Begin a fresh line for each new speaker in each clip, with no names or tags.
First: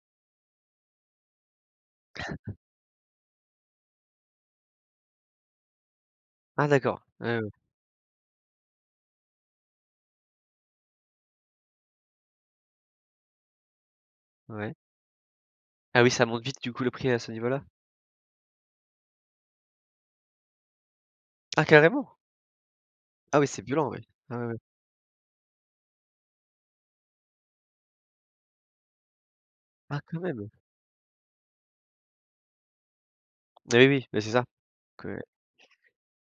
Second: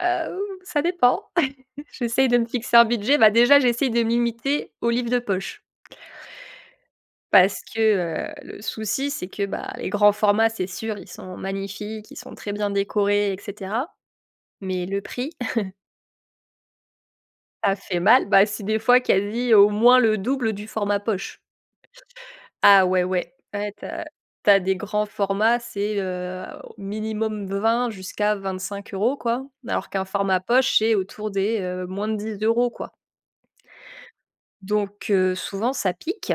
Heu, hou! Ça dépend. J'essaye de me fixer un budget. Bah, déjà, j'essaye de me limiter aux livres de poche
Ah, d'accord. Ouais, ouais, ouais.
parce que, heu, le souci, c'est que, bah, les grands formats, c'est sûr, ils sont magnifiques, ils sont très bien décorés et cetera,
Ouais.
mais le prix.
Ah, oui, ça monte vite, du coup, le prix, à ce niveau-là?
A fait mal. Bah, si des fois, quasi, au moins, le double du format poche.
Ah, carrément?
Ah, ouais, ouais,
Ah, oui, c'est
ouais, tu
violent, ouais,
as
ouais, ouais,
tu
ouais.
as des grands formats, c'est, heu, au minimum 20 jusqu'à 25 €, quoi. Alors
Ah,
qu'un
quand
format
même!
poche, c'est autour des, heu, moins de 10 €, quoi.
Eh, oui. Bah, c'est ça
Donc
donc ouais
heu, souvent, ça pique.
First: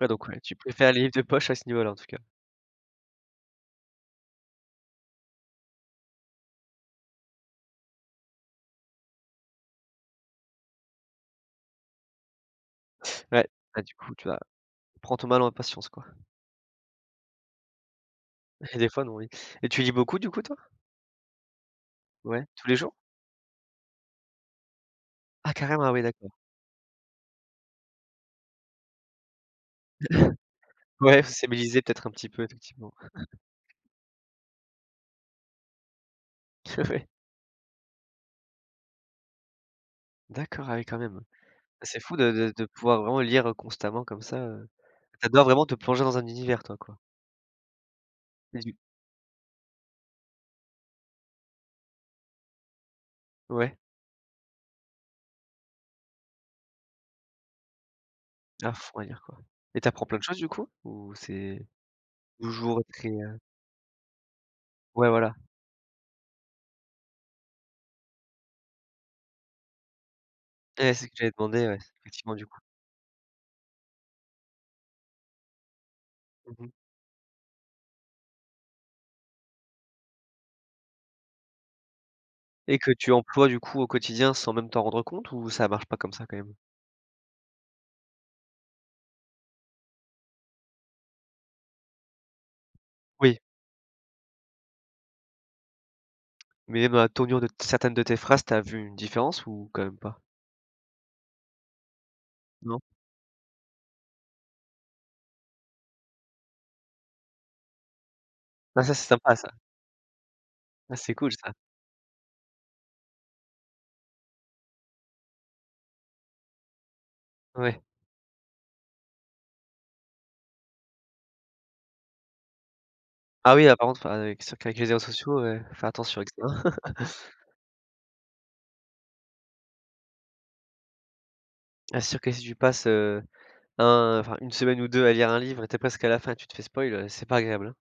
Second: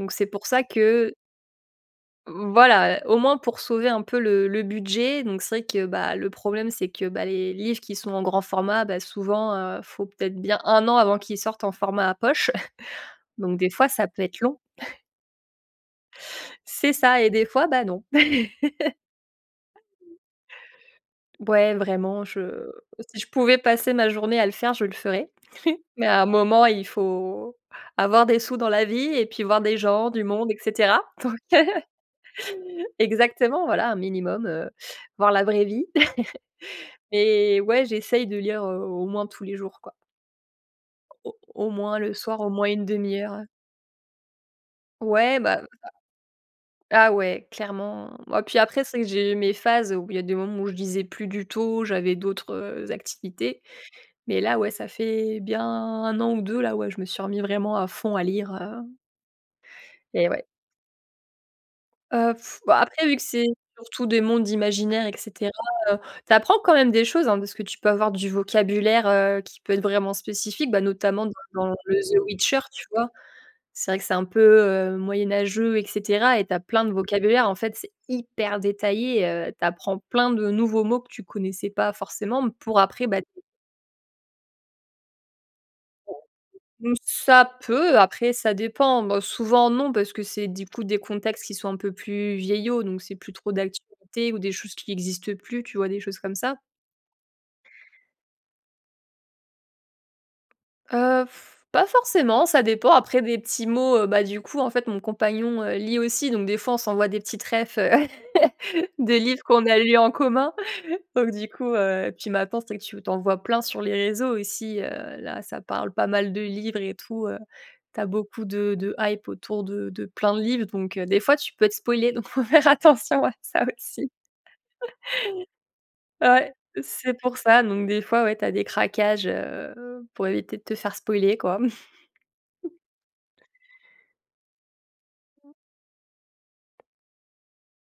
Ouais,
c'est
donc ouais,
pour
tu
ça
préfères les livres
que
de poche, à ce niveau-là, en tout cas.
V voilà, heu, au moins pour sauver un peu le le budget, donc c'est vrai que, bah, le problème, c'est que, bah, les livres qui sont en grand format, bah, souvent, heu, faut peut être bien 1 an avant qu'ils sortent en format poche
Ouais,
donc des
bah,
fois,
du
ça
coup,
peut
tu vas
être long.
prends ton mal en patience, quoi.
C'est ça et des fois, bah, non.
Eh des fois, non oui et tu lis beaucoup, du coup, toi?
Ouais, vraiment,
Ouais. Tous
je
les jours?
si je pouvais passer ma journée à le faire, je le ferais,
Ah, carrément. Ah, oui,
mais à un
d'accord!
moment, il faut avoir des sous dans la vie et puis voir des gens, du monde et cetera,
Ouais,
donc heu
sociabiliser peut-être un petit peu, effectivement.
Exactement, voilà, un minimum, heu, voir la vraie vie.
Oui.
Mais ouais, j'essaye de lire, heu, au moins, tous les jours, quoi.
D'accord, ah, oui, quand même.
Au au moins
C'est
le
fou de
soir, au
de de
moins, une
pouvoir vraiment
demi heure ouais.
lire, heu, constamment comme ça, heu tu
Ouais,
adores
bah,
vraiment te plonger dans un univers, toi, quoi.
ça ah, ouais, clairement! Bah, puis
Mais u
après, c'est que j'ai mes phases où il y des moments où je lisais plus du tout. J'avais d'autres, heu, activités,
Ouais.
mais là, ouais, ça fait bien 1 an ou 2, là, ouais, je me suis remis vraiment à fond à lire,
À
heu
fond à lire, quoi et tu apprends plein de
Eh
choses,
ouais.
du coup? Ou c'est
Heu,, bah,
toujours
après,
très,
vu que
heu
c'est surtout des mondes imaginaires
Ouais,
et
voilà.
cetera, heu, tu apprends quand même des choses, hein, parce que tu peux avoir du vocabulaire, heu, qui peut être vraiment spécifique, bah,
Ouais, c'est ce que
notamment,
j'allais demander,
dans
ouais,
le The
effectivement, du coup.
Witcher. Tu vois? C'est vrai que c'est un peu, heu, moyenâgeux et cetera et tu
Mmh
as
mh.
plein de vocabulaire. En fait, c'est hyper détaillé, heu. Tu apprends plein de nouveaux mots que tu connaissais pas forcément pour,
Et que
après
tu
bah
emploies, du coup, au quotidien, sans même t'en rendre compte ou ça marche pas comme
[unintelligible]
ça, quand même?
Mmh, ça peut. Après ça dépend. Boh, souvent, non, parce que c'est, du coup, des contextes qui sont un peu plus vieillots, donc c'est plus
Oui.
trop d'actualité ou des choses qui existent plus, tu vois? Des choses comme ça.
Mais même dans la tournure de t certaines de tes phrases, tu as vu une différence ou quand même pas?
Heu, pas forcément. Ça
Non.
dépend. Après des petits mots, heu, bah, du coup, en fait, mon compagnon, heu, lit aussi donc des fois, on s'envoie des petites réf, heu,
Bah, ça, c'est
de
sympa,
livres
ça!
qu'on a eu en commun
Ah, c'est cool,
donc du
ça.
coup, heu puis maintenant, c'est vrai que tu tu en vois plein sur les réseaux aussi, heu. Là, ça parle pas mal de livres et tout, heu,
Ouais.
tu as beaucoup de de hype autour de de plein de livres, donc des fois, tu peux être spoilé, donc faut faire attention à
Ah,
ça
oui, là, par contre,
aussi.
enfin, qu c'est sûr qu'avec les réseaux sociaux, heu, faut faire attention avec
Ouais.
ça.
C'est pour ça, donc des fois, ouais, tu as des craquages, heu, pour éviter de te faire spoiler, quoi.
Ah, c'est sûr que si tu passes, heu, un enfin 1 semaine ou 2 à lire un livre et tu es presque à la fin et tu te fais spoil, heu, c'est pas agréable, hein.